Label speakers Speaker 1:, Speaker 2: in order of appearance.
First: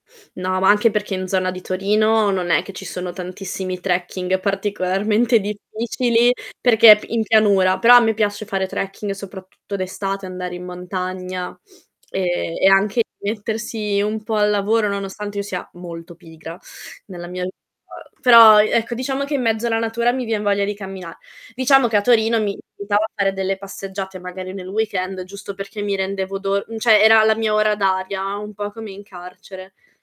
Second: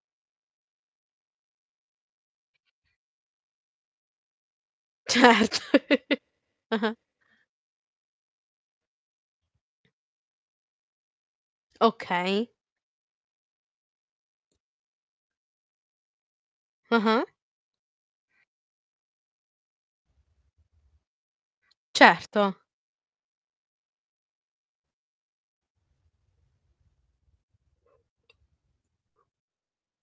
Speaker 1: No, ma anche perché in zona di Torino non è che ci sono tantissimi trekking particolarmente
Speaker 2: Certo.
Speaker 1: difficili
Speaker 2: Ah-ah.
Speaker 1: perché p in pianura. Però a me piace fare trekking soprattutto d'estate, andare in montagna
Speaker 2: Okay.
Speaker 1: e e anche mettersi un po' al lavoro, nonostante io sia molto pigra
Speaker 2: Ah-ah.
Speaker 1: nella mia [unintelligible] però, e ecco, diciamo che in mezzo alla natura mi vien voglia di cammina diciamo che a Torino mi
Speaker 2: Certo.
Speaker 1: aiutava a fare delle passeggiate magari nel weekend giusto perché mi rendevo do cioè era la mia ora d'aria, un po' come in carcere.